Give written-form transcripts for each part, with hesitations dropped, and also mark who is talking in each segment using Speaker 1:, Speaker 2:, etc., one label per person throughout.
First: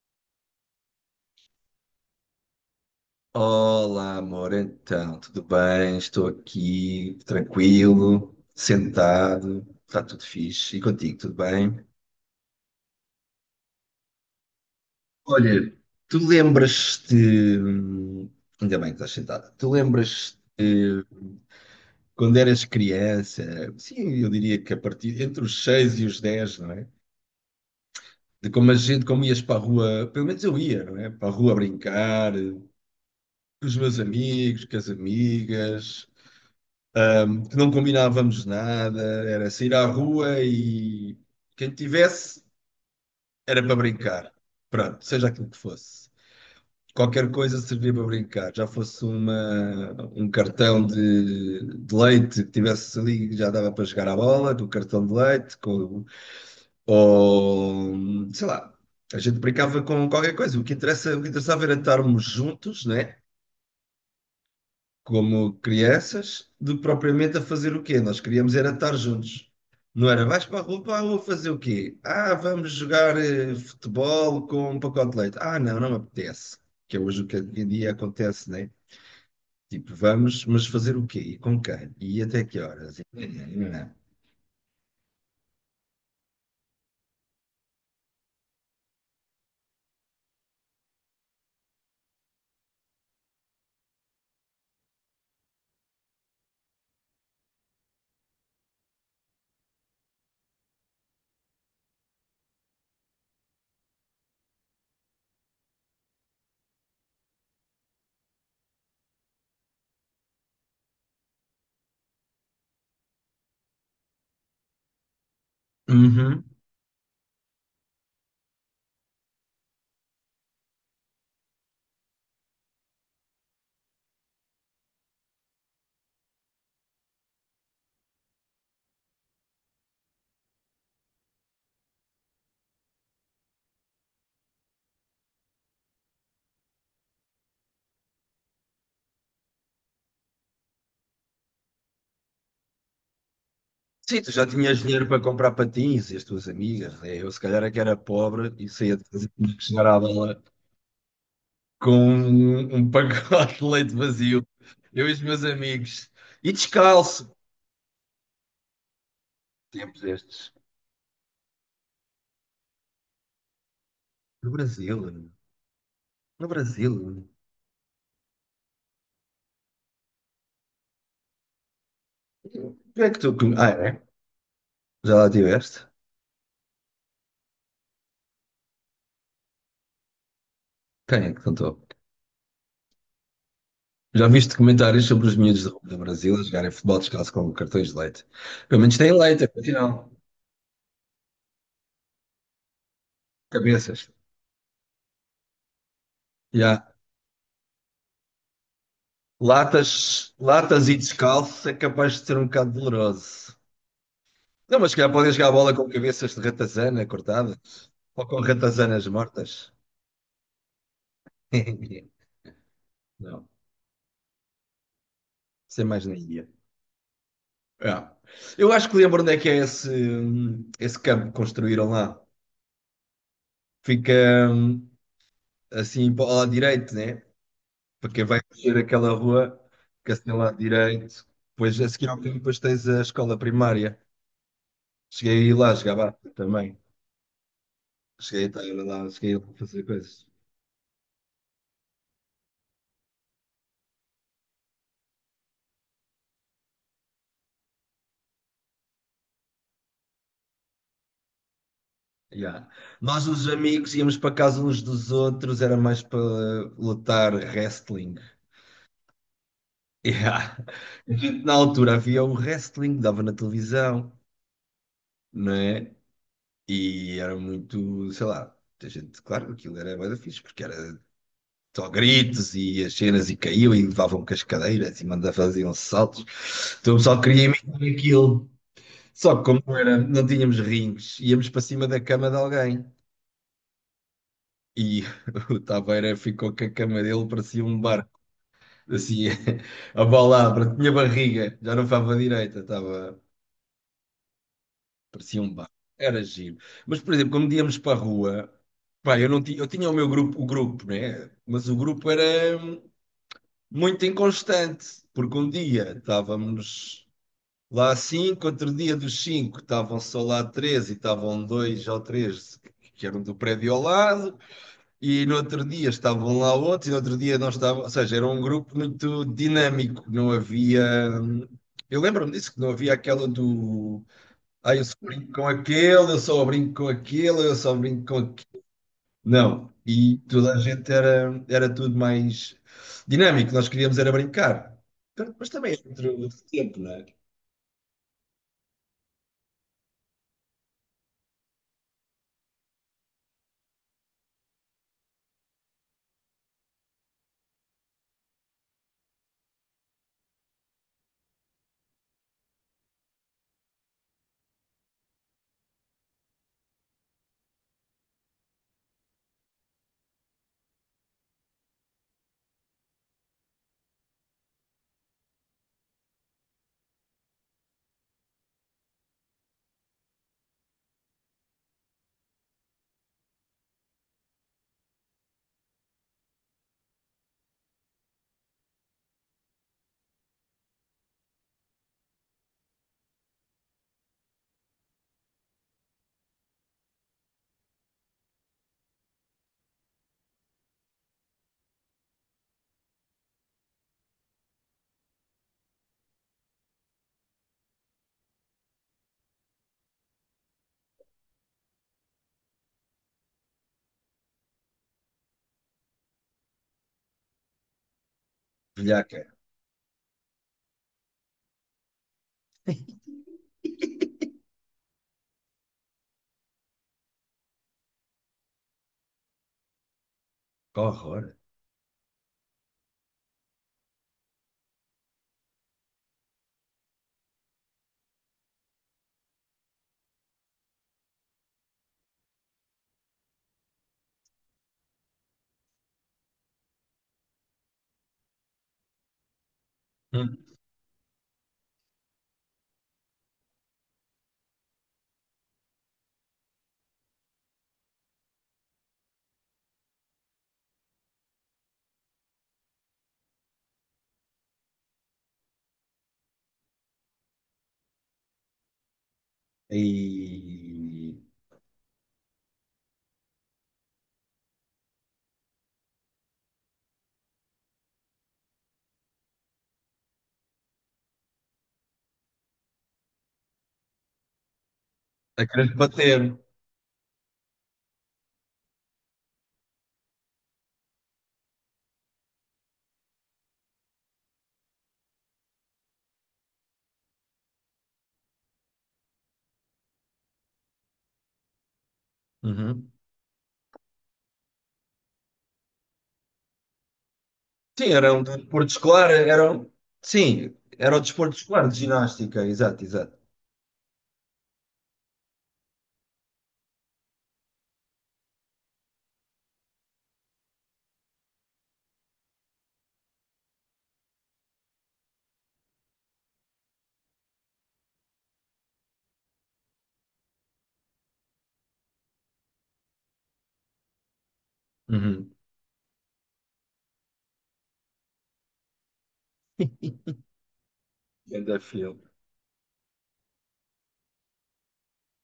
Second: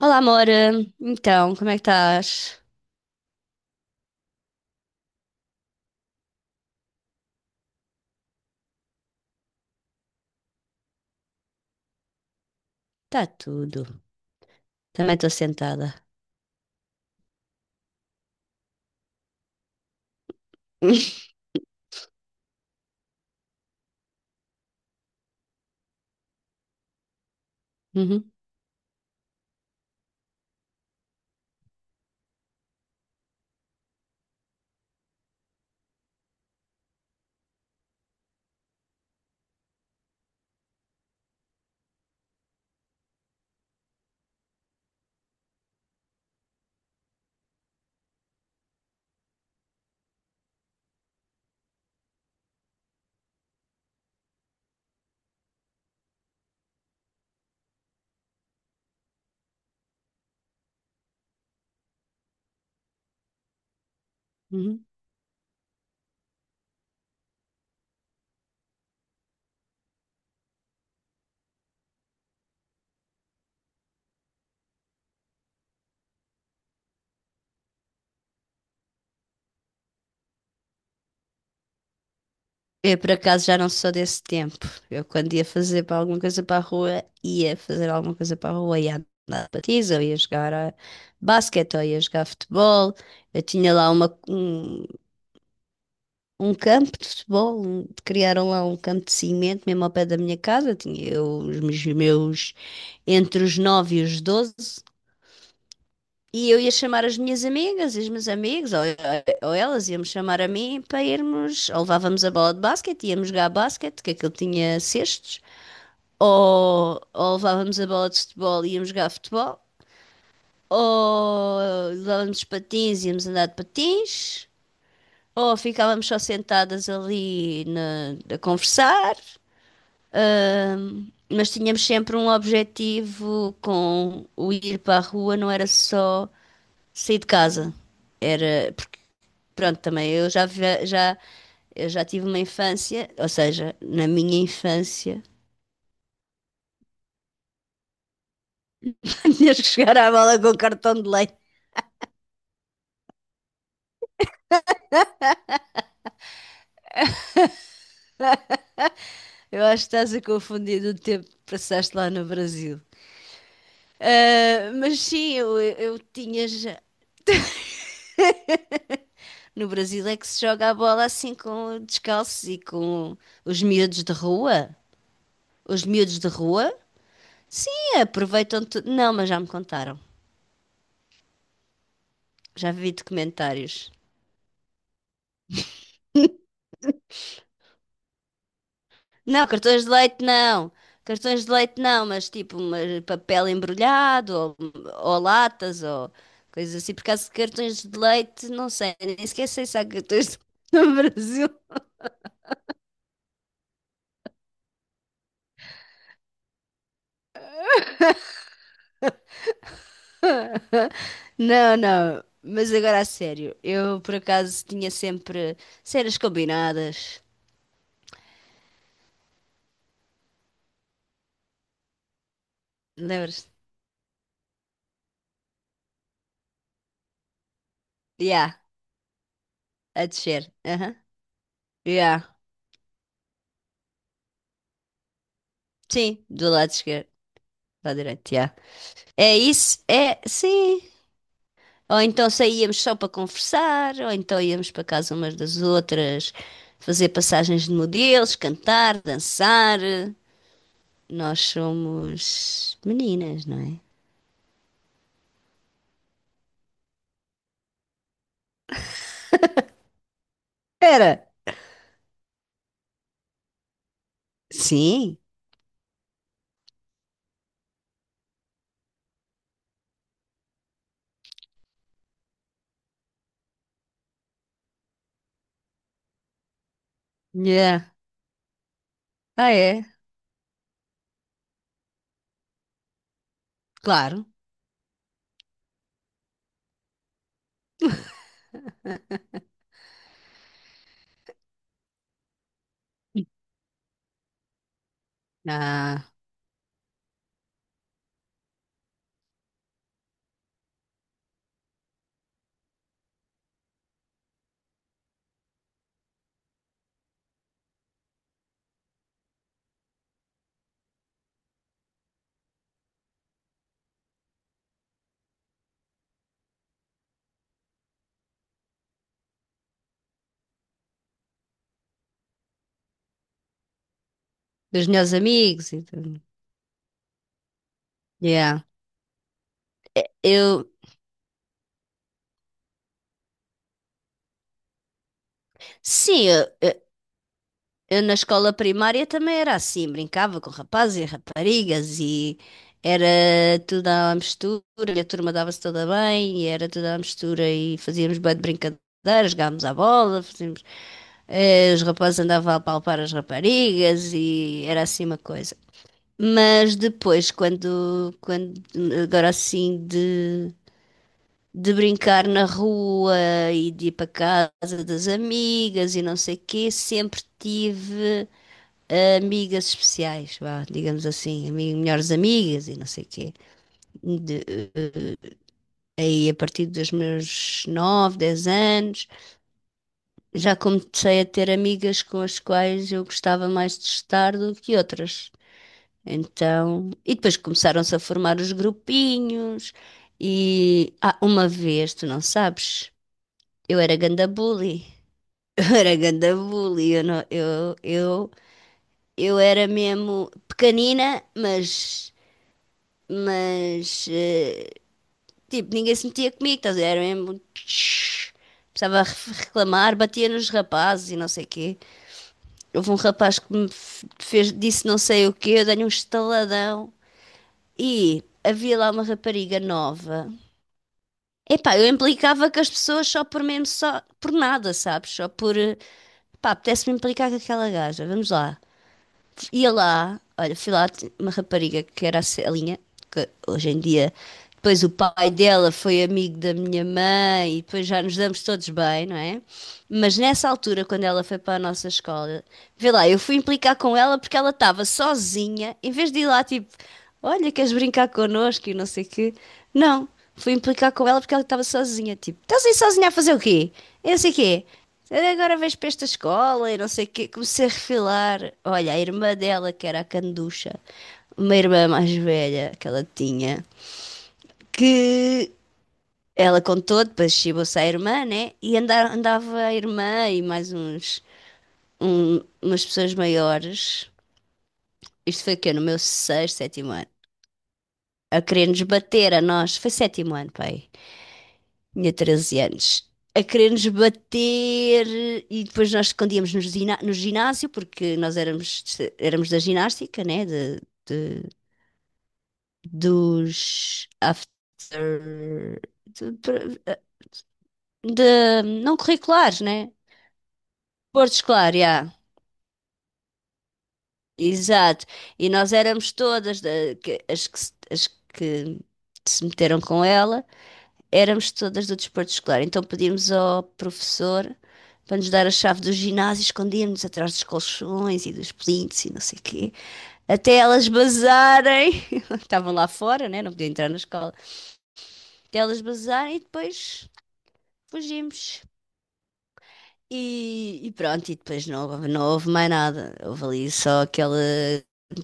Speaker 1: Olá, amor. Então, como é que estás?
Speaker 2: Olá, amor, então, tudo bem? Estou aqui, tranquilo, sentado, está tudo fixe. E contigo, tudo bem?
Speaker 1: Está tudo. Também estou
Speaker 2: Olha,
Speaker 1: sentada.
Speaker 2: tu lembras-te. hum, Ainda bem que estás sentada. Tu lembras-te quando eras criança? Sim, eu diria que a partir entre os 6 e os 10, não é?
Speaker 1: Uhum,
Speaker 2: De como a gente, como ias para a rua, pelo menos eu ia, não é? Para a rua brincar, com os meus amigos, com as amigas. Que não combinávamos nada, era sair à rua e quem tivesse era para brincar. Pronto, seja aquilo que fosse. Qualquer coisa servia para brincar, já fosse uma, um cartão de leite que tivesse ali, já dava para jogar à bola, com o cartão de leite, com, ou sei lá, a gente brincava com qualquer coisa. O que interessa, o que interessava era estarmos juntos, né?
Speaker 1: uhum.
Speaker 2: Como crianças, de propriamente a fazer o quê? Nós queríamos era estar juntos. Não era, vais para a rua fazer o quê? Ah, vamos jogar futebol com um pacote de leite. Ah, não, não me apetece. Que é hoje o que hoje em dia acontece, né? Tipo, vamos, mas fazer o quê? E com quem? E até que
Speaker 1: Eu,
Speaker 2: horas? E-
Speaker 1: por acaso, já não sou desse tempo. Eu, quando ia fazer para alguma coisa para a rua, ia fazer alguma coisa para a rua, ia andar de patins, ou ia jogar a basquete, ou ia jogar futebol. Eu tinha lá um campo de futebol, criaram lá um campo de cimento mesmo ao pé da minha casa. Tinha eu, entre os 9 e os 12. E eu ia chamar as minhas amigas e os meus amigos, ou elas iam-me chamar a mim para irmos, ou levávamos a bola de basquete, íamos jogar basquete, que aquilo tinha cestos,
Speaker 2: Uhum.
Speaker 1: ou levávamos a bola de futebol e íamos jogar futebol, ou levávamos patins e íamos andar de patins, ou ficávamos só sentadas ali a conversar, mas tínhamos sempre um objetivo com o ir para a rua, não era só sair de casa. Era pronto, também eu já tive uma infância, ou seja, na
Speaker 2: Sim, tu
Speaker 1: minha
Speaker 2: já tinhas dinheiro para
Speaker 1: infância.
Speaker 2: comprar patins e as tuas amigas, né? Eu se calhar é que era pobre e saía de casa, tinha
Speaker 1: Tinhas
Speaker 2: que
Speaker 1: que
Speaker 2: chegar
Speaker 1: chegar
Speaker 2: à
Speaker 1: à bola
Speaker 2: bala
Speaker 1: com cartão de leite.
Speaker 2: com um, um pacote de leite vazio, eu e os meus amigos, e descalço.
Speaker 1: Eu acho que
Speaker 2: Tempos
Speaker 1: estás a
Speaker 2: estes.
Speaker 1: confundir o tempo que passaste lá no Brasil.
Speaker 2: No
Speaker 1: Ah, mas
Speaker 2: Brasil,
Speaker 1: sim, eu tinha
Speaker 2: no
Speaker 1: já.
Speaker 2: Brasil.
Speaker 1: No Brasil é que se joga a bola assim com descalços e
Speaker 2: Quem é
Speaker 1: com
Speaker 2: que tu. Com-
Speaker 1: os
Speaker 2: Ah, é?
Speaker 1: miúdos de rua.
Speaker 2: Já lá
Speaker 1: Os
Speaker 2: tiveste?
Speaker 1: miúdos de rua, sim, aproveitam tudo. Não, mas já me contaram.
Speaker 2: Quem é que contou?
Speaker 1: Já vi documentários.
Speaker 2: Já viste comentários sobre os miúdos do Brasil a jogarem futebol descalço com cartões de leite? Pelo menos têm leite,
Speaker 1: Não, cartões de
Speaker 2: afinal.
Speaker 1: leite não. Cartões de leite não, mas tipo papel
Speaker 2: Cabeças.
Speaker 1: embrulhado ou latas ou coisas
Speaker 2: Já.
Speaker 1: assim. Por causa de cartões de leite, não sei, nem sequer sei se há
Speaker 2: Latas,
Speaker 1: cartões de leite
Speaker 2: latas
Speaker 1: no
Speaker 2: e
Speaker 1: Brasil.
Speaker 2: descalço é capaz de ser um bocado doloroso. Não, mas se calhar podem jogar a bola com cabeças de ratazana cortadas ou com ratazanas mortas.
Speaker 1: Não, não. Mas agora a
Speaker 2: Não,
Speaker 1: sério, eu por acaso tinha sempre
Speaker 2: sem mais na
Speaker 1: cenas
Speaker 2: Índia.
Speaker 1: combinadas.
Speaker 2: É. Eu acho que lembro onde é que é esse, esse campo que construíram lá.
Speaker 1: Lembras-te?
Speaker 2: Fica hum, assim para o lado direito, né? Para quem vai
Speaker 1: Yeah,
Speaker 2: descer aquela rua,
Speaker 1: a
Speaker 2: fica assim ao
Speaker 1: descer.
Speaker 2: lado
Speaker 1: Aham.
Speaker 2: direito. Depois a seguir ao
Speaker 1: Yeah.
Speaker 2: caminho, depois tens a escola primária. Cheguei a ir lá, jogava
Speaker 1: Sim, do lado
Speaker 2: também.
Speaker 1: esquerdo, lado direito,
Speaker 2: Cheguei a
Speaker 1: yeah.
Speaker 2: estar lá, cheguei
Speaker 1: É
Speaker 2: a
Speaker 1: isso?
Speaker 2: fazer
Speaker 1: É,
Speaker 2: coisas.
Speaker 1: sim. Ou então saíamos só para conversar, ou então íamos para casa umas das outras, fazer passagens de modelos, cantar, dançar. Nós
Speaker 2: Ya.
Speaker 1: somos
Speaker 2: Nós,
Speaker 1: meninas,
Speaker 2: os
Speaker 1: não é?
Speaker 2: amigos, íamos para casa uns dos outros, era mais para lutar wrestling. Ya. A
Speaker 1: Era.
Speaker 2: gente, na altura havia o wrestling, dava na televisão,
Speaker 1: Sim.
Speaker 2: não é? E era muito, sei lá, a gente, claro, aquilo era bué da fixe, porque era só gritos e as cenas e caiu e levavam com as cadeiras e mandavam faziam saltos. Então o pessoal queria imitar
Speaker 1: Yeah.
Speaker 2: aquilo. Só que
Speaker 1: Ah,
Speaker 2: como não
Speaker 1: é?
Speaker 2: era, não tínhamos rings, íamos para cima da cama de alguém.
Speaker 1: Claro.
Speaker 2: E o Taveira ficou com a cama dele, parecia um barco, assim, a balabra tinha barriga, já não estava direita, estava, parecia um barco,
Speaker 1: Ah,
Speaker 2: era giro. Mas, por exemplo, quando íamos para a rua, pá, eu não tinha, eu tinha o meu grupo, o grupo, né? Mas o grupo era muito inconstante, porque um dia estávamos lá cinco, outro dia dos cinco estavam só lá três e estavam dois ou três que eram do prédio ao lado. E no outro dia estavam lá outros, e no outro dia não estavam, ou seja, era um grupo muito dinâmico, não havia. Eu lembro-me disso, que não havia aquela do. Ah, eu
Speaker 1: dos
Speaker 2: só
Speaker 1: meus
Speaker 2: brinco com
Speaker 1: amigos e
Speaker 2: aquele, eu
Speaker 1: tudo.
Speaker 2: só brinco com aquele, eu só brinco com
Speaker 1: Yeah.
Speaker 2: aquele. Não. E toda a
Speaker 1: Eu,
Speaker 2: gente era, era tudo mais dinâmico, nós queríamos era brincar. Mas também é outro
Speaker 1: sim,
Speaker 2: outro
Speaker 1: eu,
Speaker 2: tempo, não é?
Speaker 1: Eu na escola primária também era assim, brincava com rapazes e raparigas e era tudo à mistura, e a turma dava-se toda bem, e era tudo à mistura e fazíamos bué de brincadeiras, jogávamos à bola, fazíamos, os rapazes andavam a palpar as raparigas e era assim uma coisa. Mas depois, quando agora assim de brincar na rua e de ir para casa das amigas e não sei o quê, sempre tive amigas especiais, vá, digamos assim, melhores amigas e não sei o quê. De, eh, Aí a partir dos meus 9, 10 anos, já comecei a ter amigas com as quais eu gostava mais de estar do que outras. Então, e depois começaram-se a formar os grupinhos e ah, uma vez, tu não sabes, eu era ganda bully. Eu era ganda bully, eu, não- eu era mesmo pequenina, mas tipo, ninguém se metia comigo, estás a ver? Era mesmo. Tsh. Precisava
Speaker 2: Velhaca,
Speaker 1: reclamar, batia nos rapazes e não sei o quê. Houve um rapaz que me fez, disse não sei o quê, eu dei-lhe um estaladão. E havia lá uma rapariga nova.
Speaker 2: que horror.
Speaker 1: Epá, eu implicava com as pessoas só por mesmo, só por nada, sabes? Pá, apetece-me implicar com aquela gaja, vamos lá. Olha, fui lá, uma rapariga que era a Celinha, que hoje em dia, depois o pai dela foi amigo da minha mãe e depois já nos damos todos bem, não é? Mas
Speaker 2: Hum.
Speaker 1: nessa altura, quando ela foi para a nossa escola, vê lá, eu fui implicar com ela porque ela estava sozinha, em vez de ir lá tipo, olha, queres brincar connosco e não sei o quê. Não, fui implicar com ela porque ela estava sozinha, tipo, estás aí sozinha a fazer o quê? Eu não sei o quê. Eu agora vejo para esta escola e não sei o quê. Comecei a refilar. Olha, a irmã dela, que era a Canducha,
Speaker 2: E.
Speaker 1: uma irmã mais velha que ela tinha, que ela contou, depois chibou-se à irmã, né? E andava a irmã e mais umas pessoas maiores.
Speaker 2: A
Speaker 1: Isto foi o quê?
Speaker 2: querer
Speaker 1: No meu
Speaker 2: bater.
Speaker 1: sexto, sétimo ano. A querer-nos bater a nós. Foi sétimo ano, pai. Tinha 13 anos, a querer-nos bater e depois nós escondíamos nos no ginásio, porque nós éramos da ginástica, né? De-
Speaker 2: Uhum.
Speaker 1: dos after. de-
Speaker 2: Sim, era um desporto
Speaker 1: não
Speaker 2: escolar, era,
Speaker 1: curriculares,
Speaker 2: um-
Speaker 1: né?
Speaker 2: sim, era o
Speaker 1: Porto
Speaker 2: desporto escolar
Speaker 1: escolar,
Speaker 2: de
Speaker 1: já.
Speaker 2: ginástica, exato, exato.
Speaker 1: Exato. E nós éramos todas as que, as que se meteram com ela. Éramos todas do desporto escolar, então pedíamos ao professor para nos dar a chave do ginásio, escondíamos atrás dos colchões e dos plintos e não sei o quê, até elas basarem, estavam lá fora, né? Não podiam entrar na escola,
Speaker 2: Uhum.
Speaker 1: até elas basarem e depois fugimos. E pronto, e
Speaker 2: Ganda
Speaker 1: depois não,
Speaker 2: filme.
Speaker 1: não houve mais nada, houve ali só aquele,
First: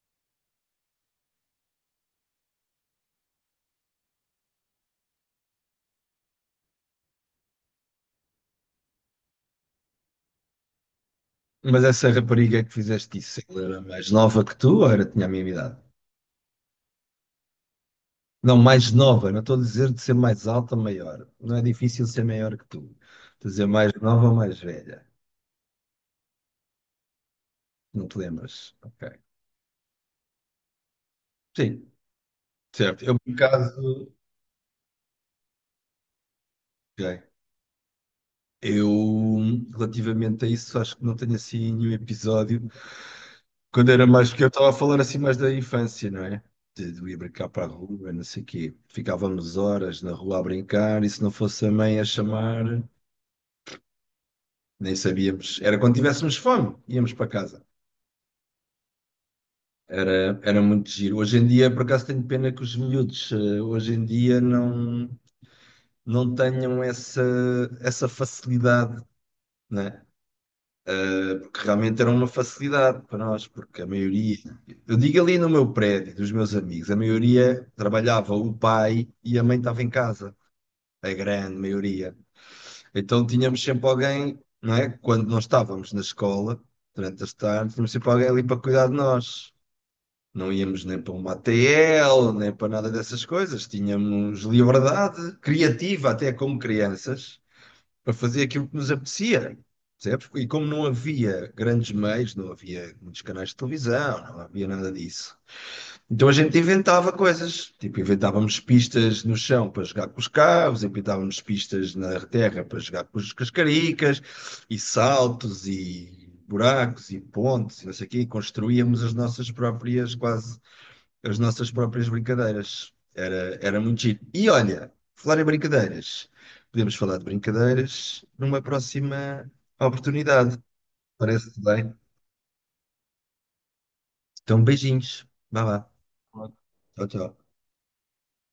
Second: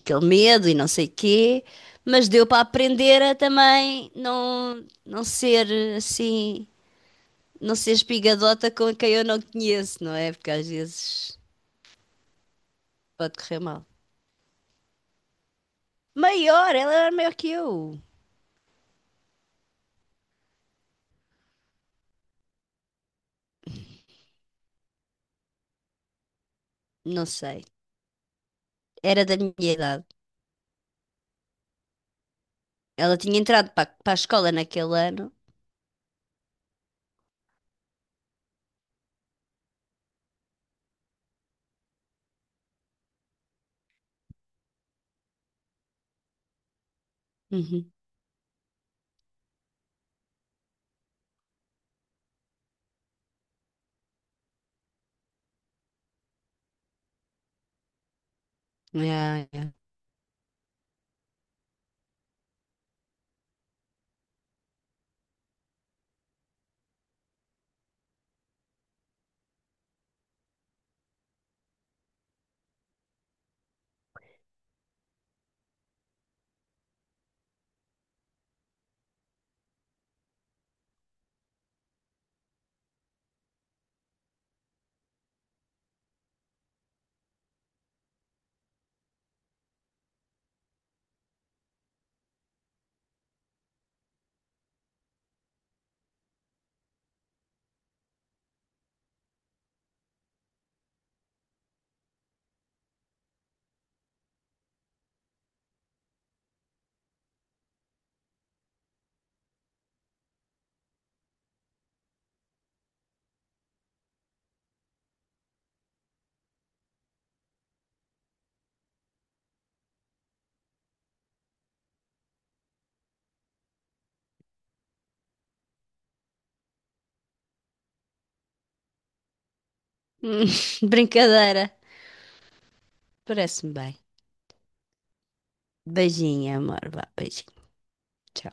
Speaker 1: aquele medo e não sei o quê, mas deu para aprender a também não, não ser assim, não ser espigadota com quem eu não conheço, não é? Porque às vezes
Speaker 2: Mas essa rapariga que fizeste
Speaker 1: pode
Speaker 2: isso,
Speaker 1: correr
Speaker 2: ela era
Speaker 1: mal.
Speaker 2: mais nova que tu ou era, tinha a mesma idade?
Speaker 1: Maior, ela era maior que eu.
Speaker 2: Não, mais nova, não estou a dizer de ser mais alta ou maior. Não é difícil ser maior que tu. Estou a dizer mais nova ou mais velha.
Speaker 1: Não sei.
Speaker 2: Não te lembras? Ok.
Speaker 1: Era da minha idade.
Speaker 2: Sim, certo. Eu,
Speaker 1: Ela
Speaker 2: por
Speaker 1: tinha entrado para,
Speaker 2: acaso,
Speaker 1: para a escola naquele ano.
Speaker 2: ok. Eu, relativamente a isso, acho que não tenho assim nenhum episódio. Quando era mais pequeno, eu estava a falar assim mais da infância, não é? De ir brincar para a
Speaker 1: Uhum.
Speaker 2: rua, não sei o quê. Ficávamos horas na rua a brincar e se não fosse a mãe a chamar, nem sabíamos. Era quando tivéssemos fome, íamos para casa.
Speaker 1: Yeah, yeah.
Speaker 2: Era muito giro. Hoje em dia, por acaso, tenho pena que os miúdos, hoje em dia, não, não tenham essa, essa facilidade, né? Porque realmente era uma facilidade para nós, porque a maioria, eu digo ali no meu prédio, dos meus amigos, a maioria trabalhava o pai e a mãe estava em casa, a grande maioria. Então tínhamos sempre alguém, não é? Quando nós estávamos na escola, durante as tardes, tínhamos sempre alguém ali para cuidar de nós. Não íamos nem para uma ATL, nem para nada dessas coisas. Tínhamos liberdade criativa até como crianças para fazer aquilo que nos apetecia, percebes? E como não havia grandes meios, não havia muitos canais de televisão, não havia nada disso. Então a gente inventava coisas, tipo inventávamos pistas no chão para jogar com os carros, inventávamos pistas na terra para jogar com os- com as cascaricas, e saltos, e buracos, e pontes, e não sei o quê, e construíamos as nossas próprias quase as nossas próprias brincadeiras. Era, era muito giro. E olha, falar em brincadeiras, podemos falar de brincadeiras numa próxima oportunidade. Parece-te
Speaker 1: Brincadeira.
Speaker 2: bem?
Speaker 1: Parece-me bem.
Speaker 2: Então, beijinhos. Vá lá.
Speaker 1: Beijinho, amor.
Speaker 2: Tchau,
Speaker 1: Vá,
Speaker 2: tchau.
Speaker 1: beijinho. Tchau.